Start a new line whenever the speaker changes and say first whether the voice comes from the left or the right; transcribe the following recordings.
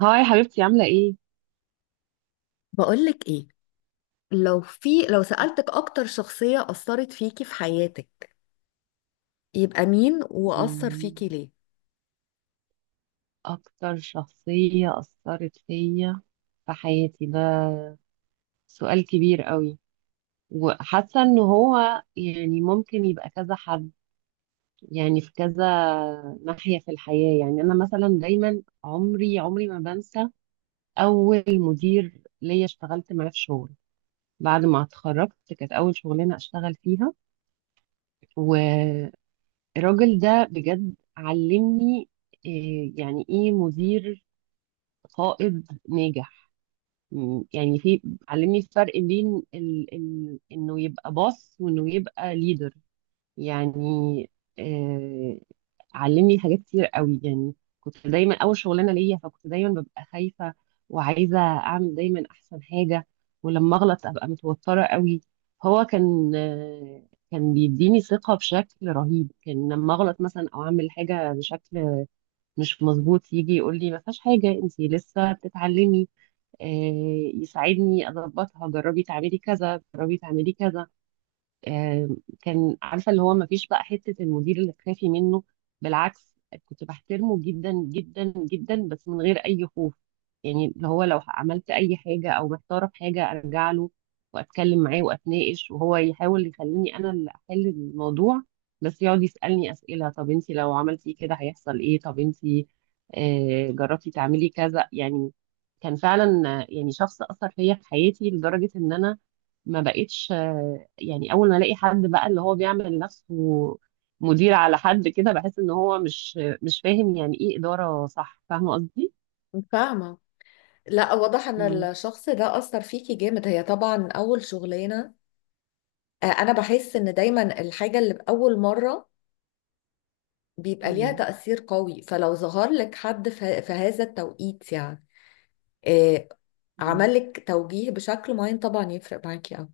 right: هاي حبيبتي، عاملة ايه؟
left: بقولك ايه، لو سألتك اكتر شخصية أثرت فيكي في حياتك، يبقى مين وأثر فيكي
right: مم،
left: ليه؟
right: أكتر شخصية أثرت فيا في حياتي، ده سؤال كبير قوي. وحاسة إن هو يعني ممكن يبقى كذا حد، يعني في كذا ناحية في الحياة. يعني أنا مثلا دايما عمري عمري ما بنسى أول مدير ليا اشتغلت معاه في شغل بعد ما اتخرجت، كانت أول شغلانة أشتغل فيها. والراجل ده بجد علمني إيه، يعني إيه مدير قائد ناجح. م- يعني في علمني الفرق بين انه يبقى باص وانه يبقى ليدر. يعني آه... علمني حاجات كتير قوي يعني. كنت دايما اول شغلانه ليا، فكنت دايما ببقى خايفه وعايزه اعمل دايما احسن حاجه، ولما اغلط ابقى متوتره قوي. هو كان بيديني ثقه بشكل رهيب. كان لما اغلط مثلا او اعمل حاجه بشكل مش مظبوط، يجي يقول لي ما فيهاش حاجه انت لسه بتتعلمي، آه، يساعدني اضبطها، جربي تعملي كذا جربي تعملي كذا. آه، كان عارفه اللي هو ما فيش بقى حته المدير اللي تخافي منه، بالعكس. كنت بحترمه جدا جدا جدا، بس من غير اي خوف. يعني اللي هو لو عملت اي حاجه او محتاره في حاجه ارجع له واتكلم معاه واتناقش، وهو يحاول يخليني انا اللي احل الموضوع، بس يقعد يسالني اسئله، طب انت لو عملتي كده هيحصل ايه، طب انت جربتي تعملي كذا يعني. كان فعلا يعني شخص اثر فيا في حياتي، لدرجه ان انا ما بقتش يعني اول ما الاقي حد بقى اللي هو بيعمل نفسه مدير على حد كده بحس ان هو مش فاهم يعني ايه اداره، صح؟ فاهمه قصدي.
left: فاهمة. لا، واضح ان
right: مم.
left: الشخص ده اثر فيكي جامد. هي طبعا اول شغلانة. انا بحس ان دايما الحاجة اللي باول مرة بيبقى ليها
right: مم.
left: تأثير قوي. فلو ظهر لك حد في هذا التوقيت، يعني آه، عمل
right: مم.
left: لك توجيه بشكل معين، طبعا يفرق معاكي قوي.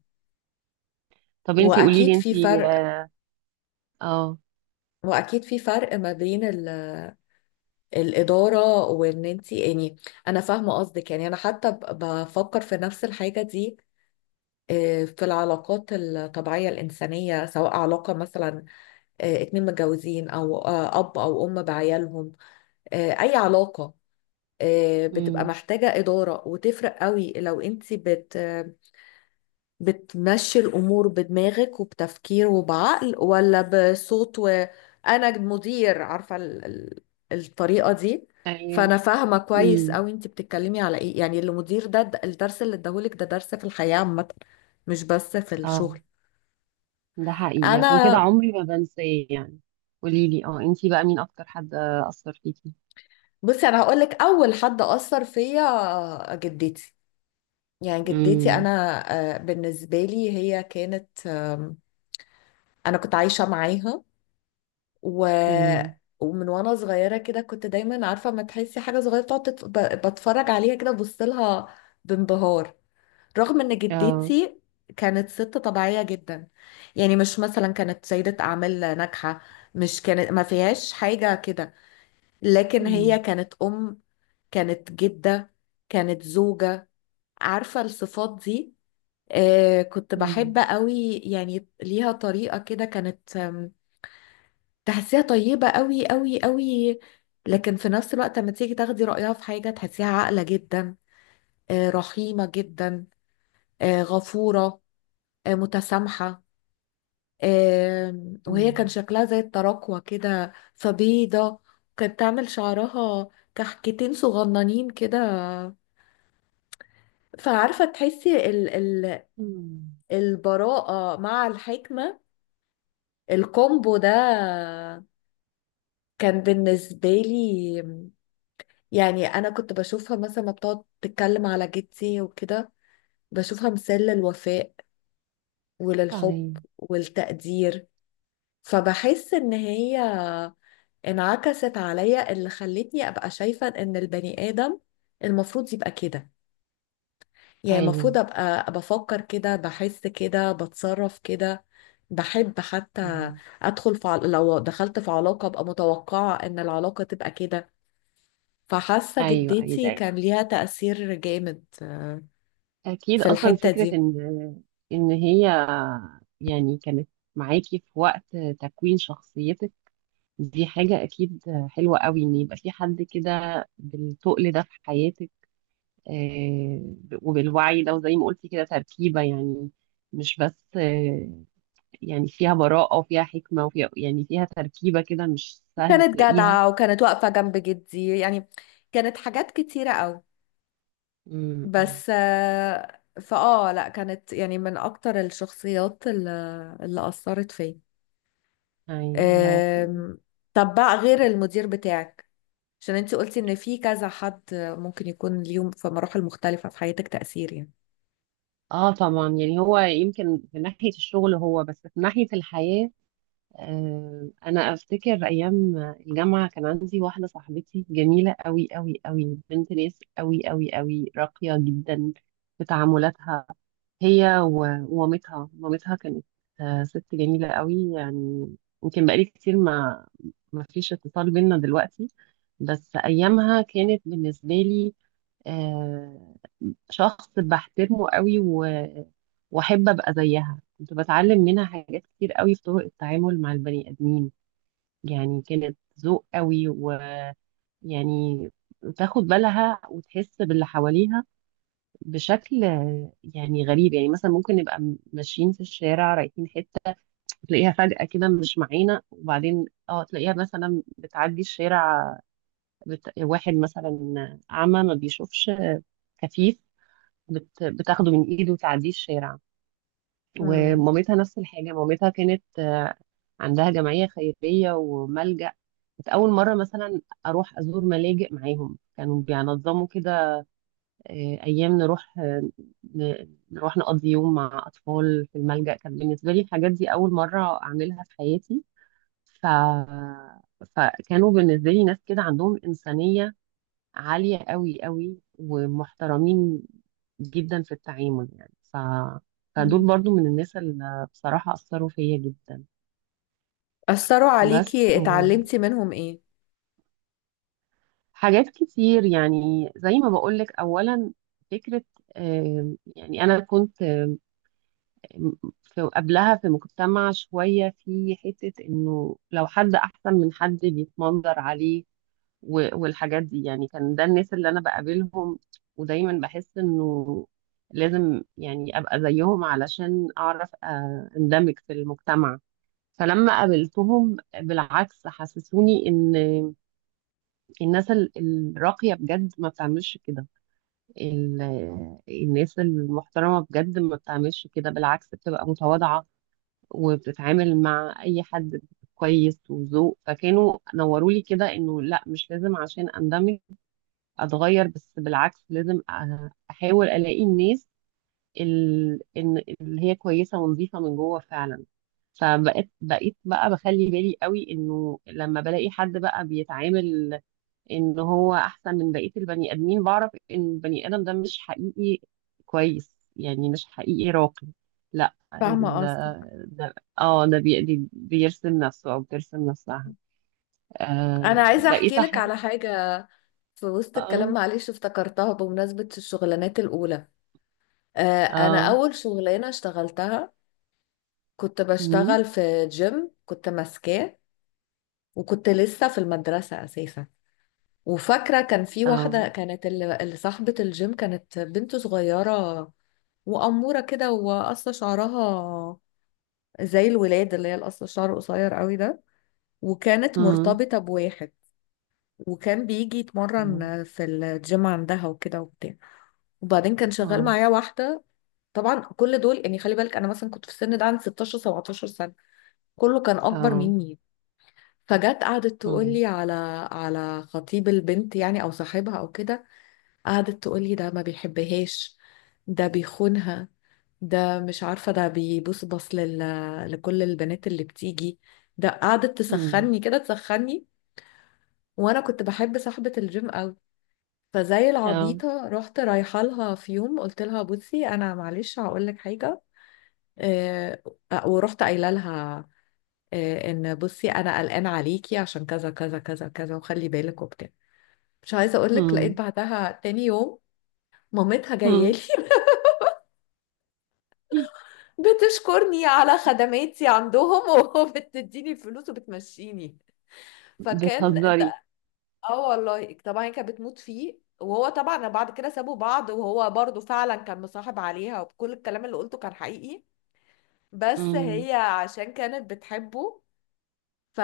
right: طب انتي قولي
left: واكيد
right: لي،
left: في
right: انتي
left: فرق.
right: اه آه.
left: ما بين الإدارة، وإن أنت يعني، أنا فاهمة قصدك. يعني أنا حتى بفكر في نفس الحاجة دي. في العلاقات الطبيعية الإنسانية، سواء علاقة مثلا اتنين متجوزين، أو أب أو أم بعيالهم، أي علاقة بتبقى
right: مم.
left: محتاجة إدارة. وتفرق قوي لو أنت بتمشي الأمور بدماغك وبتفكير وبعقل، ولا بصوت وأنا مدير. عارفة الطريقة دي. فأنا
right: ايوه.
left: فاهمة كويس
right: مم.
left: أوي أنت بتتكلمي على إيه. يعني المدير ده، الدرس اللي اداهولك ده درس في الحياة عامة، مش بس في الشغل.
right: اه، ده حقيقي، عشان كده
left: أنا
right: عمري ما بنساه يعني. قولي لي، انتي بقى مين اكتر حد اثر فيكي.
left: بصي، أنا هقولك أول حد أثر فيا جدتي. يعني جدتي
right: امم.
left: أنا بالنسبة لي هي كانت أنا كنت عايشة معاها، و...
right: امم.
left: ومن وانا صغيره كده كنت دايما عارفه، ما تحسي حاجه صغيره تقعد بتفرج عليها كده، ببص لها بانبهار. رغم ان
right: اه.
left: جدتي كانت ست طبيعيه جدا، يعني مش مثلا كانت سيده اعمال ناجحه، مش كانت، ما فيهاش حاجه كده. لكن هي
right: امم.
left: كانت ام، كانت جده، كانت زوجه. عارفه الصفات دي. آه كنت بحب
right: امم.
left: قوي يعني، ليها طريقه كده، كانت تحسيها طيبة قوي قوي قوي. لكن في نفس الوقت لما تيجي تاخدي رأيها في حاجة تحسيها عاقلة جدا، رحيمة جدا، غفورة، متسامحة. وهي كان شكلها زي التراكوة كده، فبيضة. كانت تعمل شعرها كحكتين صغننين كده. فعارفة تحسي ال
right: امم.
left: البراءة مع الحكمة، الكومبو ده كان بالنسبة لي يعني. انا كنت بشوفها مثلا ما بتقعد تتكلم على جدتي وكده، بشوفها مثال للوفاء وللحب
right: تمام.
left: والتقدير. فبحس ان هي انعكست عليا، اللي خلتني ابقى شايفة ان البني ادم المفروض يبقى كده. يعني
right: ايوه.
left: المفروض ابقى بفكر كده، بحس كده، بتصرف كده، بحب حتى.
right: مم.
left: ادخل في لو دخلت في علاقة ابقى متوقعة ان العلاقة تبقى كده. فحاسة
right: ايوه، ايوه،
left: جدتي كان
right: أيوة.
left: ليها تأثير جامد
right: اكيد،
left: في
right: اصلا
left: الحتة
right: فكره
left: دي.
right: ان هي يعني كانت معاكي في وقت تكوين شخصيتك، دي حاجه اكيد حلوه قوي ان يبقى في حد كده بالتقل ده في حياتك، آه، وبالوعي ده، وزي ما قلتي كده تركيبه، يعني مش بس يعني فيها براءه وفيها حكمه وفيها يعني فيها تركيبه كده مش سهل
left: كانت
right: تلاقيها.
left: جدعة، وكانت واقفة جنب جدي يعني. كانت حاجات كتيرة قوي.
right: امم.
left: بس آه، فآه لا، كانت يعني من أكتر الشخصيات اللي أثرت فيا.
right: ايوه، الله.
left: آم، طب بقى غير المدير بتاعك، عشان انتي قلتي ان في كذا حد ممكن يكون ليهم في مراحل مختلفة في حياتك تأثير يعني.
right: اه، طبعا، يعني هو يمكن في ناحية الشغل، هو بس في ناحية الحياة انا افتكر ايام الجامعة كان عندي واحدة صاحبتي جميلة قوي قوي قوي، بنت ناس قوي قوي قوي، راقية جدا في تعاملاتها. هي ومامتها، مامتها كانت ست جميلة قوي يعني. يمكن بقالي كتير ما فيش اتصال بينا دلوقتي، بس ايامها كانت بالنسبة لي آه، شخص بحترمه قوي و... واحب ابقى زيها. كنت بتعلم منها حاجات كتير قوي في طرق التعامل مع البني ادمين، يعني كانت ذوق قوي، ويعني تاخد بالها وتحس باللي حواليها بشكل يعني غريب. يعني مثلا ممكن نبقى ماشيين في الشارع رايحين حته، تلاقيها فجأة كده مش معانا، وبعدين تلاقيها مثلا بتعدي الشارع، واحد مثلا أعمى ما بيشوفش، كفيف، بتاخده من ايده وتعديه الشارع.
left: مم.
right: ومامتها نفس الحاجة، مامتها كانت عندها جمعية خيرية وملجأ. كنت أول مرة مثلا أروح أزور ملاجئ معاهم، كانوا بينظموا كده أيام نروح نقضي يوم مع أطفال في الملجأ. كان بالنسبة لي الحاجات دي أول مرة أعملها في حياتي، ف... فكانوا بالنسبة لي ناس كده عندهم إنسانية عالية قوي قوي ومحترمين جدا في التعامل، يعني ف... فدول
left: مم.
right: برضو من الناس اللي بصراحة أثروا فيا جدا.
left: أثروا
right: بس
left: عليكي، اتعلمتي منهم ايه؟
right: حاجات كتير، يعني زي ما بقولك. أولا فكرة، يعني أنا كنت آم، في قبلها في مجتمع شوية، في حتة إنه لو حد أحسن من حد بيتمنظر عليه و- والحاجات دي، يعني كان ده الناس اللي انا بقابلهم، ودايما بحس انه لازم يعني ابقى زيهم علشان اعرف اندمج في المجتمع. فلما قابلتهم، بالعكس، حسسوني ان الناس الراقية بجد ما بتعملش كده، ال- الناس المحترمة بجد ما بتعملش كده، بالعكس، بتبقى متواضعة وبتتعامل مع اي حد كويس وذوق. فكانوا نوروا لي كده انه لا، مش لازم عشان اندمج اتغير، بس بالعكس لازم احاول الاقي الناس اللي هي كويسه ونظيفه من جوه فعلا. فبقيت بقى بخلي بالي قوي انه لما بلاقي حد بقى بيتعامل ان هو احسن من بقيه البني ادمين، بعرف ان البني ادم ده مش حقيقي كويس، يعني مش حقيقي راقي. لا،
left: فاهمة قصدك.
right: ده، اه، ده بيرسم نفسه او بترسم نفسها.
left: انا
right: آه،
left: عايزه
right: بقيت
left: احكي لك
right: احب.
left: على حاجه في وسط الكلام،
right: اه.
left: معلش افتكرتها بمناسبه الشغلانات الاولى. انا
right: اه.
left: اول شغلانه اشتغلتها كنت
right: مم.
left: بشتغل في جيم، كنت ماسكاه. وكنت لسه في المدرسه اساسا. وفاكره كان في
right: اه.
left: واحده كانت، اللي صاحبه الجيم، كانت بنت صغيره، واموره كده، وقصه شعرها زي الولاد، اللي هي القصه الشعر قصير قوي ده. وكانت مرتبطه بواحد، وكان بيجي يتمرن في الجيم عندها وكده وبتاع. وبعدين كان شغال معايا واحدة. طبعا كل دول يعني، خلي بالك، انا مثلا كنت في السن ده عندي 16 17 سنة، كله كان اكبر مني. فجت قعدت تقول لي على على خطيب البنت يعني، او صاحبها او كده. قعدت تقول لي ده ما بيحبهاش، ده بيخونها، ده مش عارفة، ده بيبص لكل البنات اللي بتيجي. ده قعدت
right: 嗯嗯嗯嗯嗯嗯嗯嗯嗯，بتهزري؟
left: تسخني كده تسخني. وانا كنت بحب صاحبة الجيم قوي. فزي العبيطة رحت رايحة لها في يوم، قلت لها بصي، أنا معلش هقول لك حاجة. آه، ورحت قايلة لها إن بصي، أنا قلقانة عليكي عشان كذا كذا كذا كذا، وخلي بالك وبتاع. مش عايزة أقول لك، لقيت بعدها تاني يوم مامتها جاية لي بتشكرني على خدماتي عندهم وبتديني فلوس وبتمشيني. فكان ده. اه والله، طبعا هي كانت بتموت فيه، وهو طبعا بعد كده سابوا بعض، وهو برضو فعلا كان مصاحب عليها، وكل الكلام اللي قلته كان حقيقي، بس
right: امم.
left: هي عشان كانت بتحبه ف...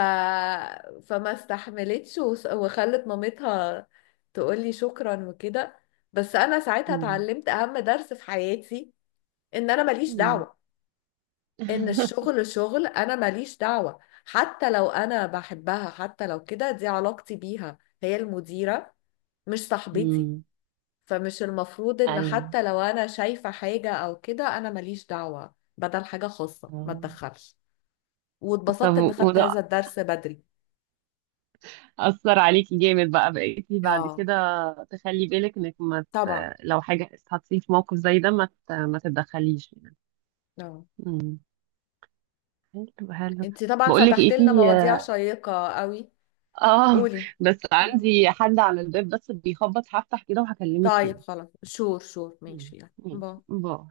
left: فما استحملتش، وخلت مامتها تقولي شكرا وكده. بس انا ساعتها
right: امم.
left: اتعلمت اهم درس في حياتي، ان انا ماليش
right: امم.
left: دعوة. ان الشغل شغل، انا ماليش دعوة. حتى لو انا بحبها، حتى لو كده، دي علاقتي بيها. هي المديرة، مش صاحبتي.
right: امم.
left: فمش المفروض ان
right: ايوه.
left: حتى لو انا شايفة حاجة او كده، انا ماليش دعوة. بدل حاجة خاصة ما
right: آه.
left: تدخلش.
right: طب
left: واتبسطت ان خدت
right: وده
left: هذا الدرس بدري.
right: أثر عليكي جامد بقى بقيتي بعد
left: اه
right: كده تخلي بالك انك ما ت...
left: طبعا.
right: لو حاجة اتحطيتي في موقف زي ده ما تتدخليش يعني.
left: اه.
right: امم. حلو حلو.
left: انتي طبعا
right: بقول لك ايه،
left: فتحت لنا
right: في
left: مواضيع شيقة قوي.
right: اه
left: قولي.
right: بس
left: مم.
right: عندي حد على الباب، بس بيخبط، هفتح كده وهكلمك
left: طيب
right: تاني.
left: خلاص، شور شور،
right: مم.
left: ماشي، يلا باي.
right: ماشي، باي.